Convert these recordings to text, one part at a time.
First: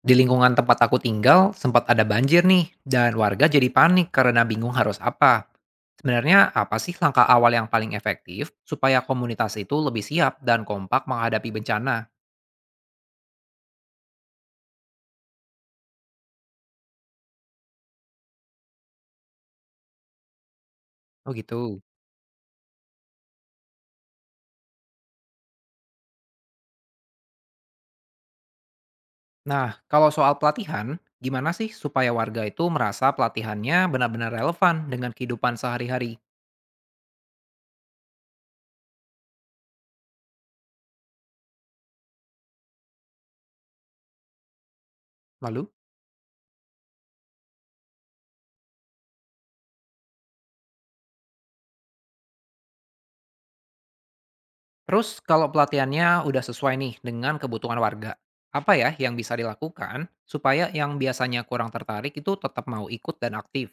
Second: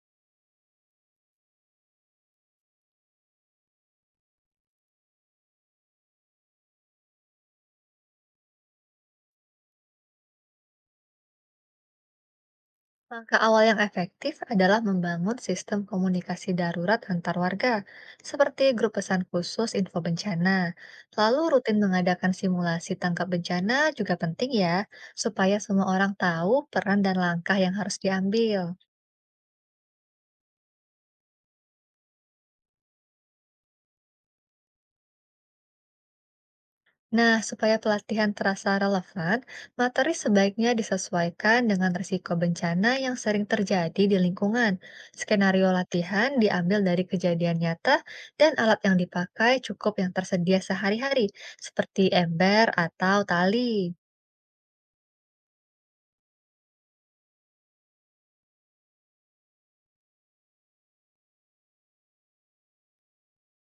Di lingkungan tempat aku tinggal, sempat ada banjir nih, dan warga jadi panik karena bingung harus apa. Sebenarnya apa sih langkah awal yang paling efektif supaya komunitas itu lebih siap dan kompak menghadapi bencana? Langkah awal yang efektif adalah membangun sistem komunikasi darurat antar warga, seperti grup pesan khusus info bencana. Oh Lalu rutin gitu. mengadakan simulasi tangkap bencana juga penting ya, supaya semua orang tahu peran dan langkah yang harus diambil. Nah, kalau soal pelatihan, gimana sih supaya warga itu merasa pelatihannya benar-benar relevan dengan kehidupan sehari-hari? Nah, supaya pelatihan terasa relevan, materi sebaiknya disesuaikan dengan risiko bencana yang sering terjadi di lingkungan. Skenario Lalu, latihan diambil dari kejadian nyata dan alat yang dipakai cukup yang tersedia sehari-hari, seperti ember atau tali. terus kalau pelatihannya udah sesuai nih dengan kebutuhan warga, apa ya yang bisa dilakukan supaya yang biasanya kurang tertarik itu tetap mau ikut dan aktif?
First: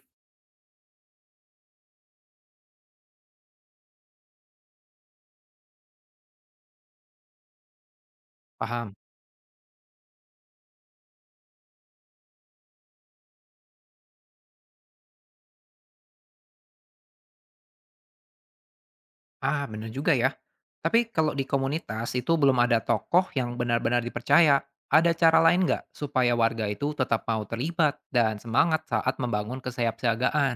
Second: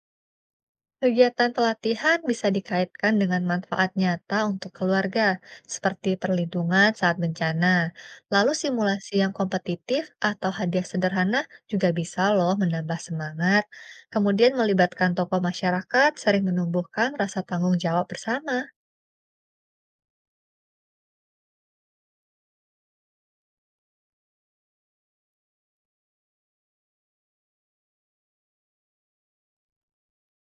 Kegiatan pelatihan bisa dikaitkan dengan manfaat nyata untuk keluarga, seperti perlindungan saat bencana. Lalu Paham. simulasi yang kompetitif atau hadiah sederhana juga bisa loh menambah semangat. Kemudian melibatkan tokoh masyarakat sering menumbuhkan rasa tanggung jawab bersama. Ah, bener juga ya. Tapi kalau di komunitas itu belum ada tokoh yang benar-benar dipercaya, ada cara lain nggak supaya warga itu tetap mau terlibat dan semangat saat membangun kesiapsiagaan?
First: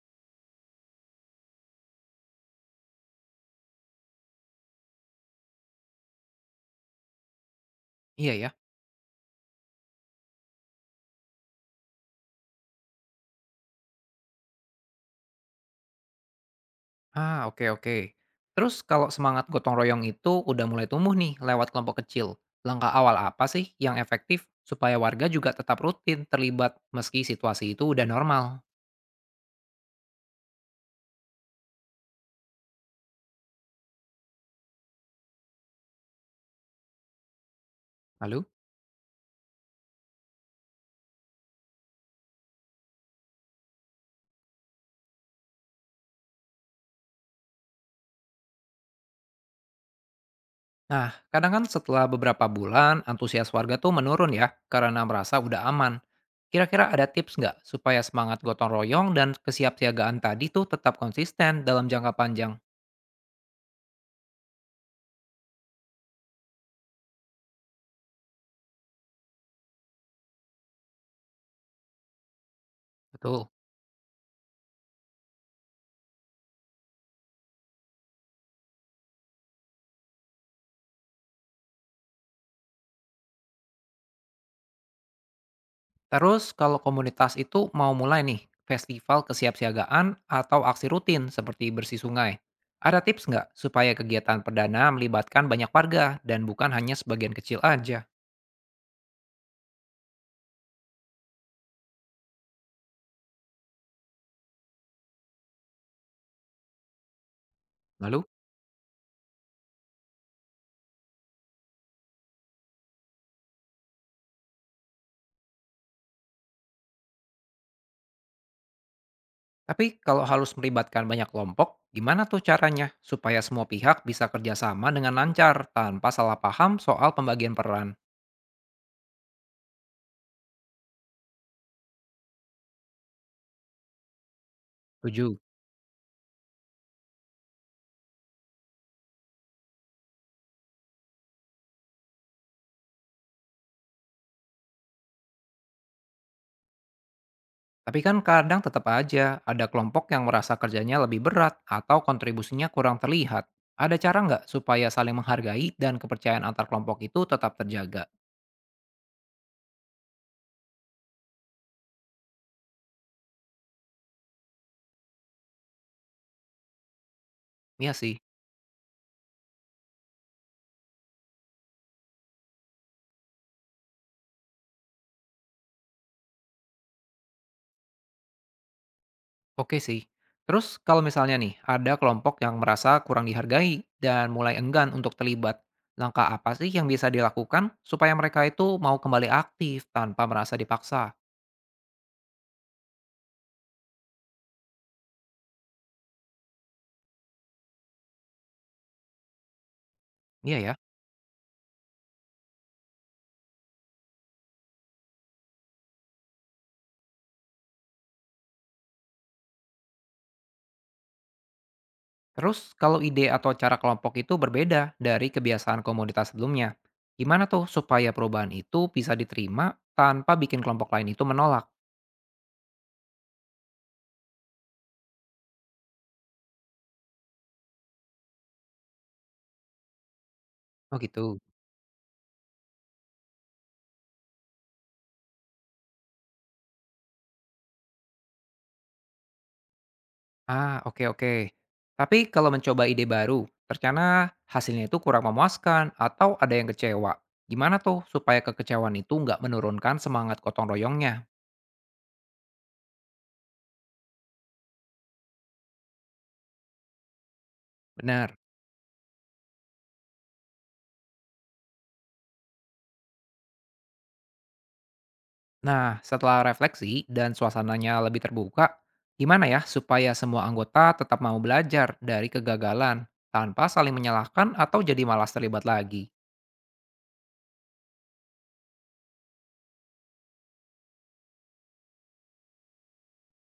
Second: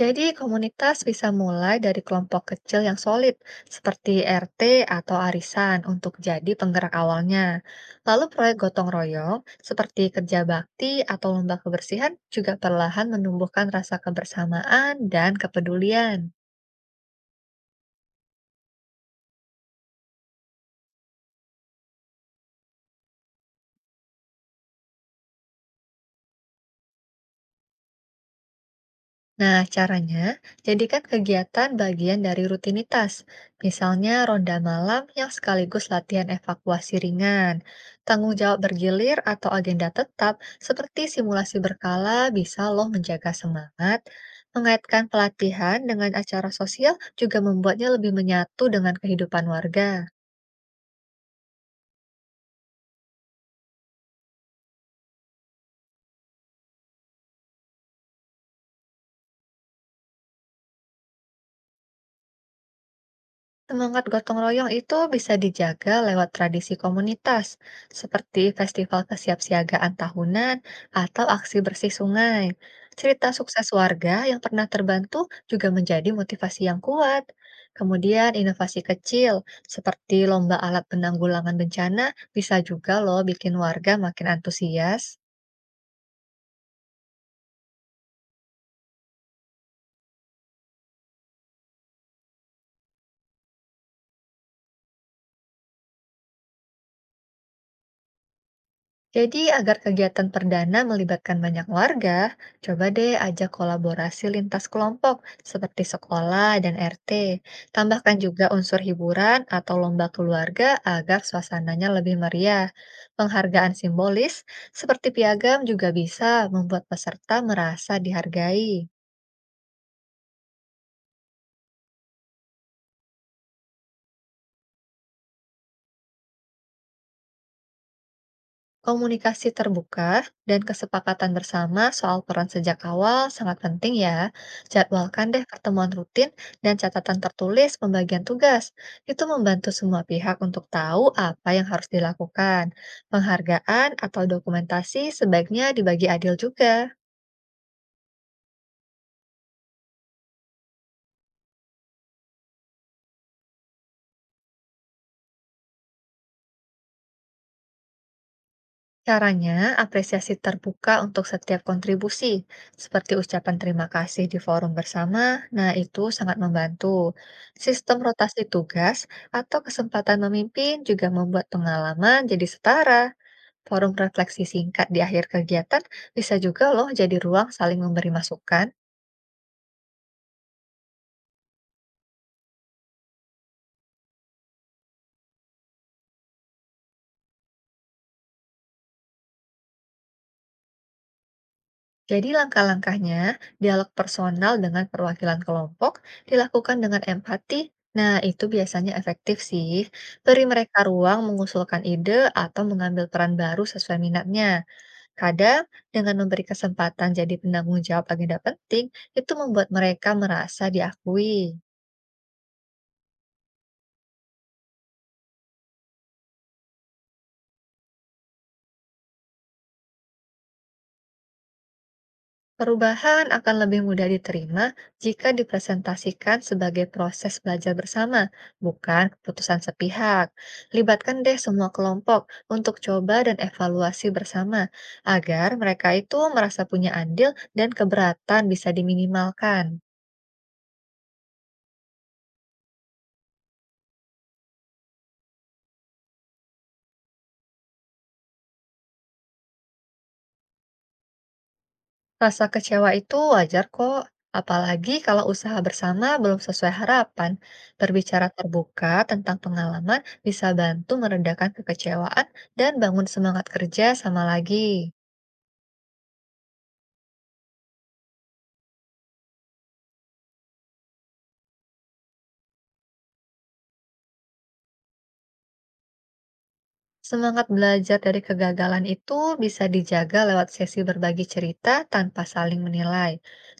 Jadi, komunitas bisa mulai dari kelompok kecil yang solid, seperti RT atau arisan, untuk jadi penggerak awalnya. Lalu, Iya ya. proyek gotong royong seperti kerja bakti atau lomba kebersihan juga perlahan menumbuhkan rasa kebersamaan dan kepedulian. Ah, oke oke. Terus kalau semangat gotong royong itu udah mulai tumbuh nih lewat kelompok kecil, langkah awal apa sih yang efektif supaya warga juga tetap rutin terlibat meski situasi itu udah normal? Nah, caranya jadikan kegiatan bagian dari rutinitas, misalnya ronda malam yang sekaligus latihan evakuasi ringan. Tanggung Lalu? jawab bergilir atau agenda tetap seperti simulasi berkala bisa loh menjaga semangat. Mengaitkan pelatihan dengan acara sosial juga membuatnya lebih menyatu dengan kehidupan warga. Nah, kadang kan setelah beberapa bulan, antusias warga tuh menurun ya, karena merasa udah aman. Kira-kira ada tips nggak supaya semangat gotong royong dan kesiapsiagaan tadi tuh tetap konsisten dalam jangka panjang? Semangat gotong royong itu bisa dijaga lewat tradisi komunitas, seperti festival kesiapsiagaan tahunan atau aksi bersih sungai. Cerita Betul. sukses warga yang pernah terbantu juga menjadi motivasi yang kuat. Kemudian inovasi kecil seperti lomba alat penanggulangan bencana bisa juga loh bikin warga makin antusias. Terus kalau komunitas itu mau mulai nih, festival kesiapsiagaan atau aksi rutin seperti bersih sungai. Ada tips nggak supaya kegiatan perdana melibatkan banyak warga dan bukan hanya sebagian kecil aja? Jadi, agar kegiatan perdana melibatkan banyak warga, coba deh ajak kolaborasi lintas kelompok seperti sekolah dan RT. Tambahkan Lalu? juga unsur hiburan atau lomba keluarga agar suasananya lebih meriah. Penghargaan simbolis seperti piagam juga bisa membuat peserta merasa dihargai. Tapi kalau harus melibatkan banyak kelompok, gimana tuh caranya supaya semua pihak bisa kerjasama dengan lancar tanpa salah paham soal pembagian peran? Komunikasi terbuka dan kesepakatan bersama soal peran sejak awal sangat penting ya. Jadwalkan Tujuh. deh pertemuan rutin dan catatan tertulis pembagian tugas. Itu membantu semua pihak untuk tahu apa yang harus dilakukan. Penghargaan atau dokumentasi sebaiknya dibagi adil juga. Tapi kan kadang tetap aja ada kelompok yang merasa kerjanya lebih berat atau kontribusinya kurang terlihat. Ada cara nggak supaya saling menghargai dan kepercayaan antar kelompok itu tetap terjaga? Caranya, apresiasi terbuka untuk setiap kontribusi, seperti ucapan terima kasih di forum bersama. Nah, itu sangat membantu. Iya Sistem sih. rotasi tugas atau kesempatan memimpin juga membuat pengalaman jadi setara. Forum refleksi singkat di akhir kegiatan bisa juga loh jadi ruang saling memberi masukan. Oke sih. Terus kalau misalnya nih, ada kelompok yang merasa kurang dihargai dan mulai enggan untuk terlibat, langkah apa sih yang bisa dilakukan supaya mereka itu mau kembali aktif tanpa merasa dipaksa? Jadi langkah-langkahnya, dialog personal dengan perwakilan kelompok dilakukan dengan empati. Nah, itu biasanya efektif sih. Beri Iya ya. mereka ruang mengusulkan ide atau mengambil peran baru sesuai minatnya. Kadang, dengan memberi kesempatan jadi penanggung jawab agenda penting, itu membuat mereka merasa diakui. Terus kalau ide atau cara kelompok itu berbeda dari kebiasaan komunitas sebelumnya, gimana tuh supaya perubahan itu bisa diterima tanpa bikin kelompok lain itu menolak? Perubahan akan lebih mudah diterima jika dipresentasikan sebagai proses belajar bersama, bukan keputusan sepihak. Oh Libatkan deh gitu. semua kelompok untuk coba dan evaluasi bersama, agar mereka itu merasa punya andil dan keberatan bisa diminimalkan. Ah, oke oke. Tapi kalau mencoba ide baru, ternyata hasilnya itu kurang memuaskan atau ada yang kecewa. Gimana tuh supaya kekecewaan itu nggak menurunkan semangat gotong royongnya? Rasa kecewa itu wajar kok, apalagi kalau usaha bersama belum sesuai harapan. Berbicara Benar. terbuka tentang pengalaman bisa bantu meredakan kekecewaan dan bangun semangat kerja sama lagi. Nah, setelah refleksi dan suasananya lebih terbuka, gimana ya supaya semua anggota tetap mau belajar dari kegagalan tanpa saling menyalahkan atau jadi malas terlibat lagi? Semangat belajar dari kegagalan itu bisa dijaga lewat sesi berbagi cerita tanpa saling menilai,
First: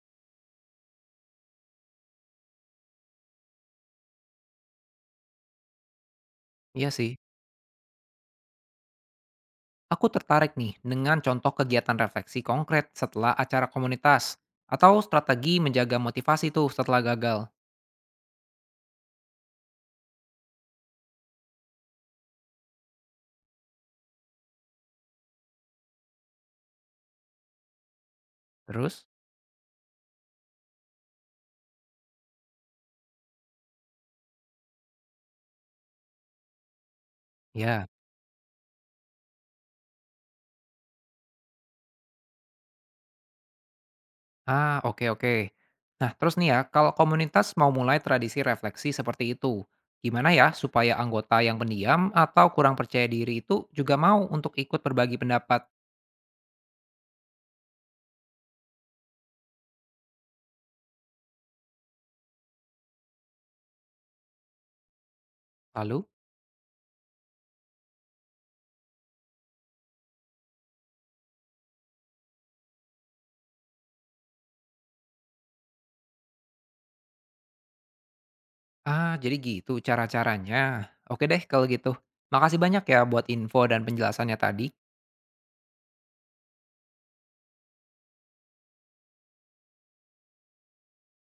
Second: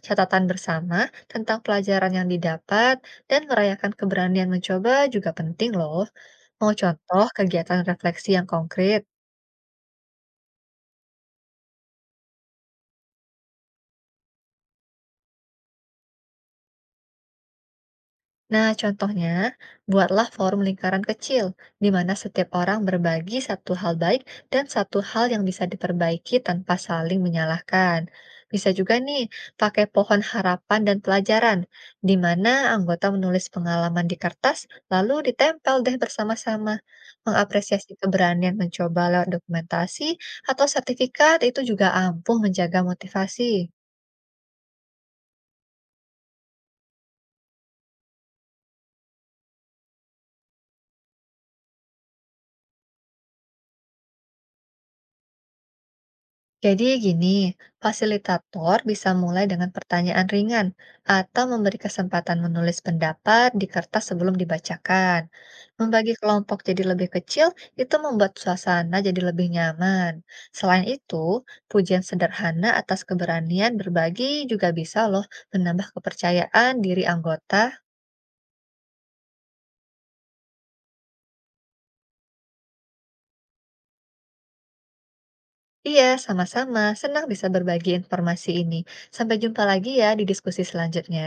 catatan bersama tentang pelajaran yang didapat, dan merayakan keberanian mencoba juga penting loh. Mau Iya sih. contoh kegiatan refleksi yang konkret? Aku tertarik nih dengan contoh kegiatan refleksi konkret setelah acara komunitas atau strategi menjaga motivasi tuh setelah gagal. Nah, contohnya, buatlah forum lingkaran kecil, di mana setiap orang berbagi satu hal baik dan satu hal yang bisa diperbaiki tanpa saling menyalahkan. Bisa juga Terus? nih, pakai pohon harapan dan pelajaran, di mana anggota menulis pengalaman di kertas, lalu ditempel deh bersama-sama. Ya. Mengapresiasi keberanian mencoba lewat dokumentasi atau sertifikat itu juga ampuh menjaga motivasi. Ah, oke oke. Nah, terus nih ya, kalau komunitas mau mulai tradisi refleksi seperti itu, gimana ya supaya anggota yang pendiam atau kurang percaya diri itu juga mau untuk ikut berbagi pendapat? Jadi gini, fasilitator bisa mulai dengan pertanyaan ringan atau memberi kesempatan menulis pendapat di kertas sebelum dibacakan. Lalu? Membagi kelompok jadi lebih kecil itu membuat suasana jadi lebih nyaman. Selain itu, pujian sederhana atas keberanian berbagi juga bisa loh menambah kepercayaan diri anggota. Ah, jadi gitu cara-caranya. Oke deh kalau gitu. Makasih banyak ya buat info dan penjelasannya tadi. Iya, sama-sama. Senang bisa berbagi informasi ini. Sampai jumpa lagi ya di diskusi selanjutnya.